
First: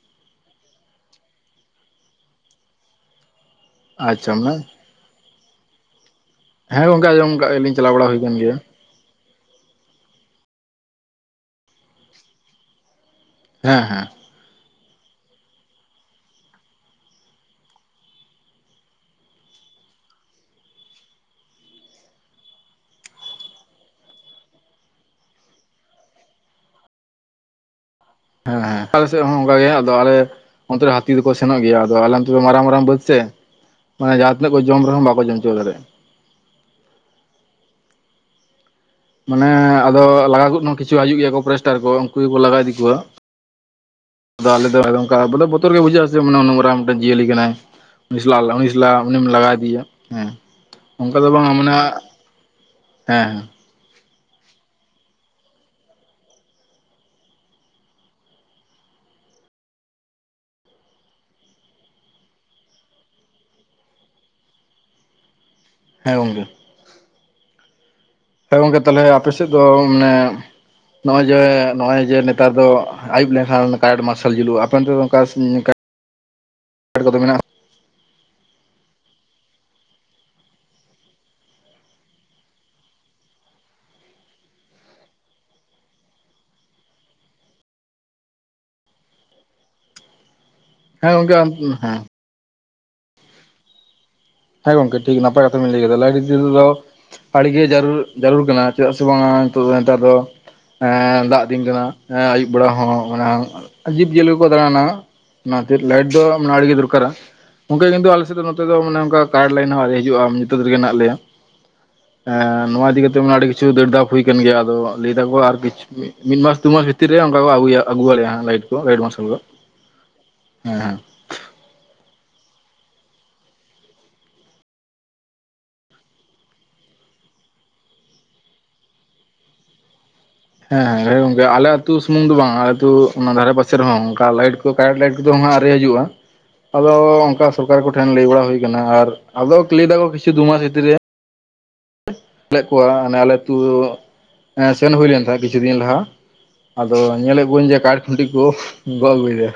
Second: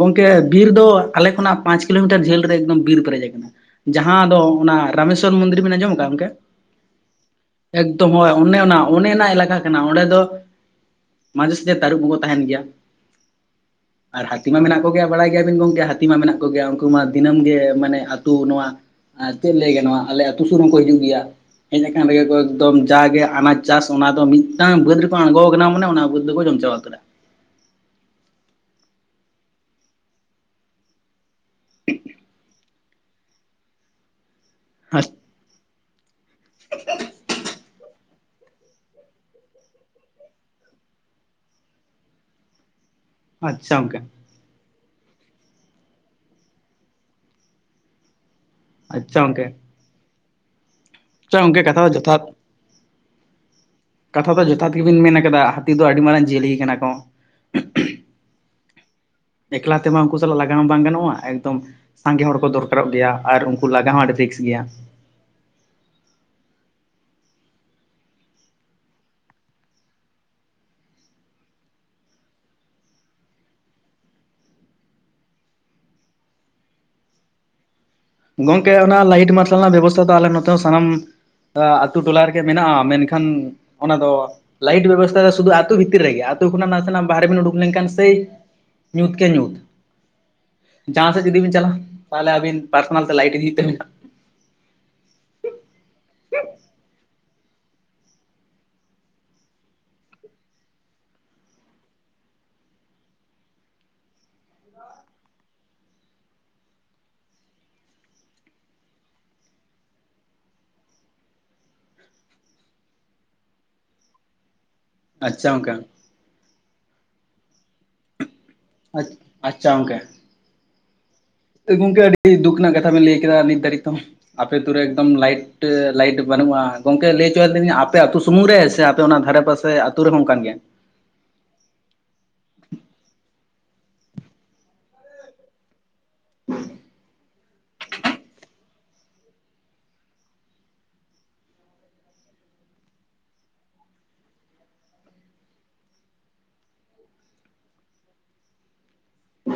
ᱜᱚᱢᱠᱮ ᱵᱤᱨ ᱫᱚ ᱟᱞᱮ ᱠᱷᱚᱱᱟᱜ ᱯᱟᱸᱪ ᱠᱤᱞᱳᱢᱤᱴᱟᱨ ᱡᱷᱟᱹᱞ ᱨᱮ ᱮᱠᱫᱚᱢ ᱵᱤᱨ ᱯᱮᱨᱮᱡ ᱟᱠᱟᱱᱟ᱾ ᱡᱟᱦᱟᱸ ᱟᱪᱪᱷᱟ ᱫᱚ ᱢᱟᱱᱮ ᱚᱱᱟ ᱨᱟᱢᱮᱥᱥᱚᱨ ᱢᱚᱱᱫᱤᱨ ᱵᱮᱱ ᱟᱸᱡᱚᱢ ᱟᱠᱟᱫ ᱜᱚᱢᱠᱮ? ᱦᱮᱸ ᱜᱚᱝᱠᱮᱸᱟᱡᱚᱢ ᱠᱟᱜ ᱜᱮᱭᱟᱞᱤᱧ ᱪᱟᱞᱟᱣ ᱵᱟᱲᱟ ᱦᱩᱭ ᱠᱟᱱ ᱜᱮᱭᱟ᱾ ᱚᱱᱮᱱᱟᱜ ᱮᱞᱟᱠᱟ ᱠᱟᱱᱟ ᱚᱸᱰᱮ ᱫᱚ ᱢᱟᱡᱷᱮ ᱥᱟᱡᱷᱮ ᱛᱟᱹᱨᱩᱵ ᱠᱚᱸᱠᱚ ᱛᱟᱦᱮᱱ ᱜᱮᱭᱟ᱾ ᱦᱮᱸ ᱦᱮᱸ ᱟᱨ ᱦᱟᱹᱛᱤ ᱢᱟ ᱢᱮᱱᱟᱜ ᱠᱚᱜᱮᱭᱟ ᱵᱟᱲᱟᱭ ᱜᱮᱭᱟᱵᱤᱱ ᱜᱚᱢᱠᱮ ᱦᱟᱹᱛᱤ ᱢᱟ ᱢᱮᱱᱟᱜ ᱠᱚᱜᱮᱭᱟ ᱩᱱᱠᱩ ᱢᱟ ᱫᱤᱱᱟᱹᱢ ᱜᱮ ᱢᱟᱱᱮ ᱟᱹᱛᱩ ᱱᱚᱣᱟ ᱟᱨ ᱪᱮᱫ ᱞᱟᱹᱭᱟ ᱜᱱᱚ-ᱟ ᱟᱞᱮ ᱟᱹᱛᱩ ᱥᱩᱨ ᱦᱚᱸᱠᱚ ᱦᱤᱡᱩᱜ ᱜᱮᱭᱟ᱾ ᱦᱮᱡ ᱟᱠᱟᱱ ᱨᱮᱜᱮ ᱠᱚ ᱮᱠᱫᱚᱢ ᱡᱟᱜᱮ ᱟᱱᱟᱡᱽ ᱪᱟᱥ ᱚᱱᱟ ᱫᱚ ᱢᱤᱫᱴᱟᱝ ᱵᱟᱹᱫᱽ ᱨᱮᱠᱚ ᱟᱬᱜᱚ ᱟᱠᱟᱱᱟ ᱢᱟᱱᱮ ᱚᱱᱟ ᱵᱟᱹᱫᱽ ᱩᱱᱫᱚᱠᱚ ᱡᱚᱢ ᱪᱟᱵᱟ ᱠᱟᱫᱟ ᱦᱮᱸ ᱟᱞᱮ ᱥᱮᱫ ᱦᱚᱸ ᱚᱱᱠᱟ ᱜᱮ ᱟᱫᱚ ᱟᱞᱮ ᱚᱱᱛᱮ ᱨᱮ ᱦᱟᱹᱛᱤ ᱫᱚᱠᱚ ᱥᱮᱱᱚᱜ ᱜᱮᱭᱟ ᱟᱫᱚ ᱟᱞᱮ ᱚᱱᱛᱮ ᱫᱚ ᱢᱟᱨᱟᱝ ᱢᱟᱨᱟᱝ ᱵᱟᱹᱫᱽ ᱥᱮ, ᱢᱟᱱᱮ ᱡᱟᱦᱟᱸ ᱛᱱᱟᱹᱜ ᱠᱚ ᱡᱚᱢ ᱨᱮᱦᱚᱸ ᱵᱟᱠᱚ ᱡᱚᱢ ᱪᱚᱵᱟ ᱫᱟᱲᱭᱟᱜᱼᱟ᱾ [inaudible] ᱢᱟᱱᱮ ᱟᱫᱚ ᱞᱟᱜᱟ ᱠᱚᱦᱚᱸ ᱠᱤᱪᱷᱩ ᱦᱤᱡᱩᱜ ᱜᱮᱭᱟ ᱯᱨᱮᱥᱴᱟᱨ ᱠᱚ ᱩᱱᱠᱩ ᱜᱮᱠᱚ ᱞᱟᱜᱟ ᱤᱫᱤ ᱠᱚᱣᱟ᱾ ᱟᱪᱪᱷᱟ ᱜᱚᱝᱠᱮ ᱟᱫᱚ ᱟᱞᱮ ᱫᱚᱠᱟ ᱵᱚᱛᱚᱨ ᱜᱮ ᱵᱩᱡᱷᱟᱹᱜ-ᱟ ᱥᱮ ᱱᱩᱱ ᱢᱟᱨᱟᱝ ᱢᱤᱫᱴᱮᱱ ᱡᱤᱭᱟᱹᱞᱤ ᱠᱟᱱᱟᱭ ᱩᱱᱤ ᱦᱤᱡᱩᱜᱼᱟ ᱟᱪᱪᱷᱟ ᱩᱱᱤᱢ ᱜᱚᱝᱠᱮ ᱞᱟᱜᱟ ᱤᱫᱤᱭᱟ ᱦᱮᱸ ᱚᱱᱠᱟ ᱫᱚ ᱟᱪᱪᱷᱟ ᱵᱟᱝ-ᱟ ᱜᱚᱝᱠᱮ ᱢᱟᱱ ᱠᱟᱛᱷᱟ ᱫᱚ ᱡᱚᱛᱷᱟᱛ ᱦᱮᱸ ᱦᱮᱸ, ᱠᱟᱛᱷᱟ ᱫᱚ ᱡᱚᱛᱷᱟᱛ ᱜᱮᱵᱤᱱ ᱢᱮᱱ ᱠᱟᱫᱟ ᱦᱟᱹᱛᱤ ᱫᱚ ᱟᱹᱰᱤ ᱢᱟᱨᱟᱝ ᱡᱤᱭᱟᱹᱞᱤ ᱠᱟᱱᱟ ᱠᱚ᱾ ᱮᱠᱞᱟ ᱛᱮᱢᱟ ᱩᱱᱠᱩ ᱥᱟᱞᱟᱜ ᱞᱟᱜᱟᱣ ᱦᱚᱸ ᱵᱟᱝ ᱜᱟᱱᱚᱜᱼᱟ ᱮᱠᱫᱚᱢ ᱥᱟᱸᱜᱮ ᱦᱚᱲ ᱠᱚ ᱫᱚᱨᱠᱟᱨᱚᱜ ᱜᱮᱭᱟ ᱟᱨ ᱩᱱᱠᱩ ᱞᱟᱜᱟ ᱦᱚᱸ ᱟᱹᱰᱤ ᱨᱤᱥᱠ ᱜᱮᱭᱟ᱾ ᱦᱮᱸ ᱜᱚᱝᱠᱮ ᱦᱮᱸ ᱜᱚᱝᱠᱮ ᱛᱟᱦᱞᱮ ᱟᱯᱮ ᱥᱮᱫ ᱫᱚ ᱢᱟᱱᱮ ᱱᱚᱜᱼᱚᱭ ᱡᱮ ᱱᱚᱜᱼᱚᱭ ᱡᱮ ᱱᱮᱛᱟᱨ ᱫᱚ ᱟᱹᱭᱩᱵ ᱞᱮᱱᱠᱷᱟᱱ ᱠᱟᱨᱮᱱᱴ ᱢᱟᱨᱥᱟᱞ ᱡᱩᱞᱩᱜᱼᱟ ᱟᱯᱮ ᱚᱱᱛᱮ ᱱᱚᱝᱠᱟ ᱠᱚᱫᱚ ᱢᱮᱱᱟᱜᱼᱟ᱾ ᱜᱚᱝᱠᱮ ᱚᱱᱟ ᱞᱟᱭᱤᱴ ᱢᱟᱨᱥᱟᱞ ᱨᱮᱱᱟᱜ ᱵᱮᱵᱚᱥᱛᱷᱟ ᱫᱚ ᱟᱞᱮ ᱱᱚᱛᱮ ᱥᱟᱱᱟᱢ ᱟᱛᱩ ᱴᱚᱞᱟ ᱨᱮᱜᱮ ᱢᱮᱱᱟᱜᱼᱟ ᱢᱮᱱᱠᱷᱟᱱ ᱚᱱᱟ ᱫᱚ ᱞᱟᱭᱤᱴ ᱵᱮᱵᱚᱥᱛᱷᱟ ᱫᱚ ᱥᱩᱫᱩ ᱟᱛᱳ ᱵᱷᱤᱛᱤᱨ ᱨᱮᱜᱮ ᱟᱛᱳ ᱠᱷᱚᱱᱟᱜ ᱱᱟᱥᱮᱱᱟᱜ ᱵᱟᱦᱨᱮ ᱵᱮᱤᱱ ᱩᱰᱩᱠ ᱞᱮᱱᱠᱷᱟᱱ ᱥᱮᱭ ᱧᱩᱛ ᱜᱮ ᱧᱩᱛ ᱡᱟᱦᱟᱸ ᱦᱮᱸ ᱥᱮᱫ ᱜᱚᱝᱠᱮ ᱡᱩᱫᱤ ᱵᱮᱱ ᱪᱟᱞᱟᱜᱼᱟ ᱦᱮᱸ ᱛᱟᱦᱚᱞᱮ ᱟᱵᱤᱱ ᱯᱟᱨᱥᱚᱱᱟᱞ ᱛᱮ ᱞᱟᱭᱤᱴ ᱤᱫᱤ ᱦᱩᱭᱩᱜ ᱛᱟᱵᱱᱟ᱾ ᱦᱮᱸ ᱜᱚᱝᱠᱮ ᱴᱷᱤᱠ ᱱᱟᱯᱟᱭ ᱠᱟᱛᱷᱟ ᱵᱮᱤᱱ ᱞᱟᱹᱭ ᱠᱮᱫᱟ ᱞᱟᱭᱤᱴ ᱡᱩᱞ ᱫᱚ ᱟᱹᱰᱤᱜᱮ ᱡᱟᱹᱨᱩᱲ ᱡᱟᱹᱨᱩᱲ ᱠᱟᱱᱟ ᱪᱮᱫᱟᱜ ᱥᱮ ᱵᱟᱝ ᱱᱤᱛᱚᱜ ᱫᱚ ᱱᱮᱛᱟᱨ ᱫᱚ ᱮ ᱫᱟᱜ ᱫᱤᱱ ᱠᱟᱱᱟ ᱟᱹᱭᱩᱵ ᱵᱮᱲᱟ ᱦᱚᱸ ᱡᱤᱵ ᱡᱤᱭᱟᱹᱞᱤ ᱠᱚᱠᱚ ᱫᱟᱬᱟᱱᱟ᱾ ᱚᱱᱟ ᱠᱷᱟᱹᱛᱤᱨ ᱞᱟᱭᱤᱴ ᱫᱚ ᱢᱟᱱᱮ ᱟᱹᱰᱤᱜᱮ ᱫᱚᱨᱠᱟᱨᱟ, ᱚᱱᱠᱟ ᱜᱮ ᱠᱤᱱᱛᱩ ᱟᱞᱮᱥᱮᱫ ᱫᱚ ᱱᱚᱛᱮ ᱫᱚ ᱢᱟᱱᱮ ᱚᱱᱠᱟ ᱠᱟᱨᱮᱴ ᱞᱟᱭᱤᱱ ᱦᱚᱸ ᱟᱶᱨᱤ ᱦᱤᱡᱩᱜᱼᱟ ᱧᱩᱤᱛᱟᱹᱛ ᱨᱮᱜᱮ ᱦᱮᱱᱟᱜ ᱞᱮᱭᱟ᱾ ᱮᱸ ᱱᱚᱣᱟ ᱤᱫᱤ ᱠᱟᱛᱮᱜ ᱟᱹᱰᱤ ᱠᱤᱪᱷᱩ ᱫᱟᱹᱲ ᱫᱟᱯ ᱦᱩᱭ ᱟᱠᱟᱱ ᱜᱮᱭᱟ ᱟᱫᱚ ᱞᱟᱹᱭ ᱫᱟᱠᱚ ᱟᱪᱪᱷᱟ ᱟᱨ ᱜᱚᱝᱠᱮ ᱠᱤᱪᱷᱩ ᱢᱤᱫ ᱢᱟᱥ ᱫᱩᱢᱟᱥ ᱵᱷᱤᱛᱤᱨ ᱨᱮ ᱚᱱᱠᱟ ᱠᱚ ᱟᱹᱜᱩᱭᱟ ᱟᱹᱜᱩ ᱟᱞᱮᱭᱟ ᱱᱟᱜ ᱞᱟᱭᱤᱴ᱾ ᱜᱟᱭᱰ [unintelligible] ᱢᱥᱚ [unintelligible] ᱦᱮᱸ ᱦᱮᱸ ᱮ ᱜᱚᱝᱠᱮ ᱟᱹᱰᱤ ᱫᱩᱠ ᱨᱮᱱᱟᱜ ᱠᱟᱛᱷᱟ ᱵᱮᱱ ᱞᱟᱹᱭ ᱠᱮᱫᱟ ᱱᱤᱛ ᱫᱷᱟᱹᱨᱤᱡ ᱛᱚ᱾ ᱟᱯᱮ ᱟᱛᱩ ᱨᱮ ᱮᱠᱫᱚᱢ ᱞᱟᱭᱤᱴ ᱞᱟᱭᱤᱴ ᱵᱟᱹᱱᱩᱜᱼᱟ ᱜᱚᱝᱠᱮ ᱞᱟᱹᱭ ᱦᱚᱪᱚᱭ ᱞᱤᱧᱟ ᱟᱯᱮ ᱟᱹᱛᱩᱳ ᱥᱩᱢᱩᱝ ᱨᱮ ᱥᱮ ᱟᱯᱮ ᱚᱱᱟ ᱫᱷᱟᱨᱮ ᱯᱟᱥᱮ ᱥᱮ ᱟᱹᱛᱩ ᱨᱮᱦᱚᱸ ᱚᱱᱠᱟᱱ ᱜᱮᱭᱟ? ᱦᱮᱸ ᱦᱮᱸ ᱜᱚᱝᱠᱮ ᱟᱞᱮ ᱟᱛᱳ ᱥᱩᱢᱩᱝ ᱫᱚ ᱵᱟᱝ ᱟᱞᱮ ᱟᱹᱛᱩ ᱚᱱᱟ ᱫᱷᱟᱨᱮ ᱯᱟᱥᱮ ᱨᱮᱦᱚᱸ ᱚᱱᱠᱟ ᱞᱟᱭᱤᱴ ᱠᱚ ᱠᱟᱨᱮᱱᱴ ᱞᱟᱭᱤᱴ ᱠᱚᱫᱚ ᱦᱟᱜ ᱟᱣᱨᱤ ᱦᱤᱡᱩᱜᱼᱟ᱾ ᱟᱫᱚ ᱚᱱᱠᱟ ᱥᱚᱨᱠᱟᱨ ᱠᱚᱴᱷᱮᱱ ᱞᱟᱹᱭ ᱵᱟᱲᱟ ᱦᱩᱭᱩᱠᱟᱱᱟ ᱟᱨ ᱟᱫᱚ ᱞᱟᱹᱭ ᱫᱟᱠᱚ ᱠᱤᱪᱷᱩ ᱫᱩᱢᱟᱥ ᱵᱷᱤᱛᱤᱨ ᱨᱮ᱾ ᱠᱚᱣᱟ ᱟᱞᱮ ᱟᱹᱛᱩ ᱥᱮᱱ ᱦᱩᱭ ᱞᱮᱱ ᱛᱟᱦᱮᱸᱱ ᱠᱤᱪᱷᱩ ᱫᱤᱱ ᱞᱟᱦᱟ ᱟᱫᱚ ᱧᱮᱞ ᱮᱫ ᱠᱩᱶᱟᱧ ᱡᱮ ᱠᱟᱨᱮᱱᱴ ᱠᱷᱩᱱᱴᱤ ᱠᱚ ᱜᱚᱜ ᱟᱜᱩᱭᱫᱟ᱾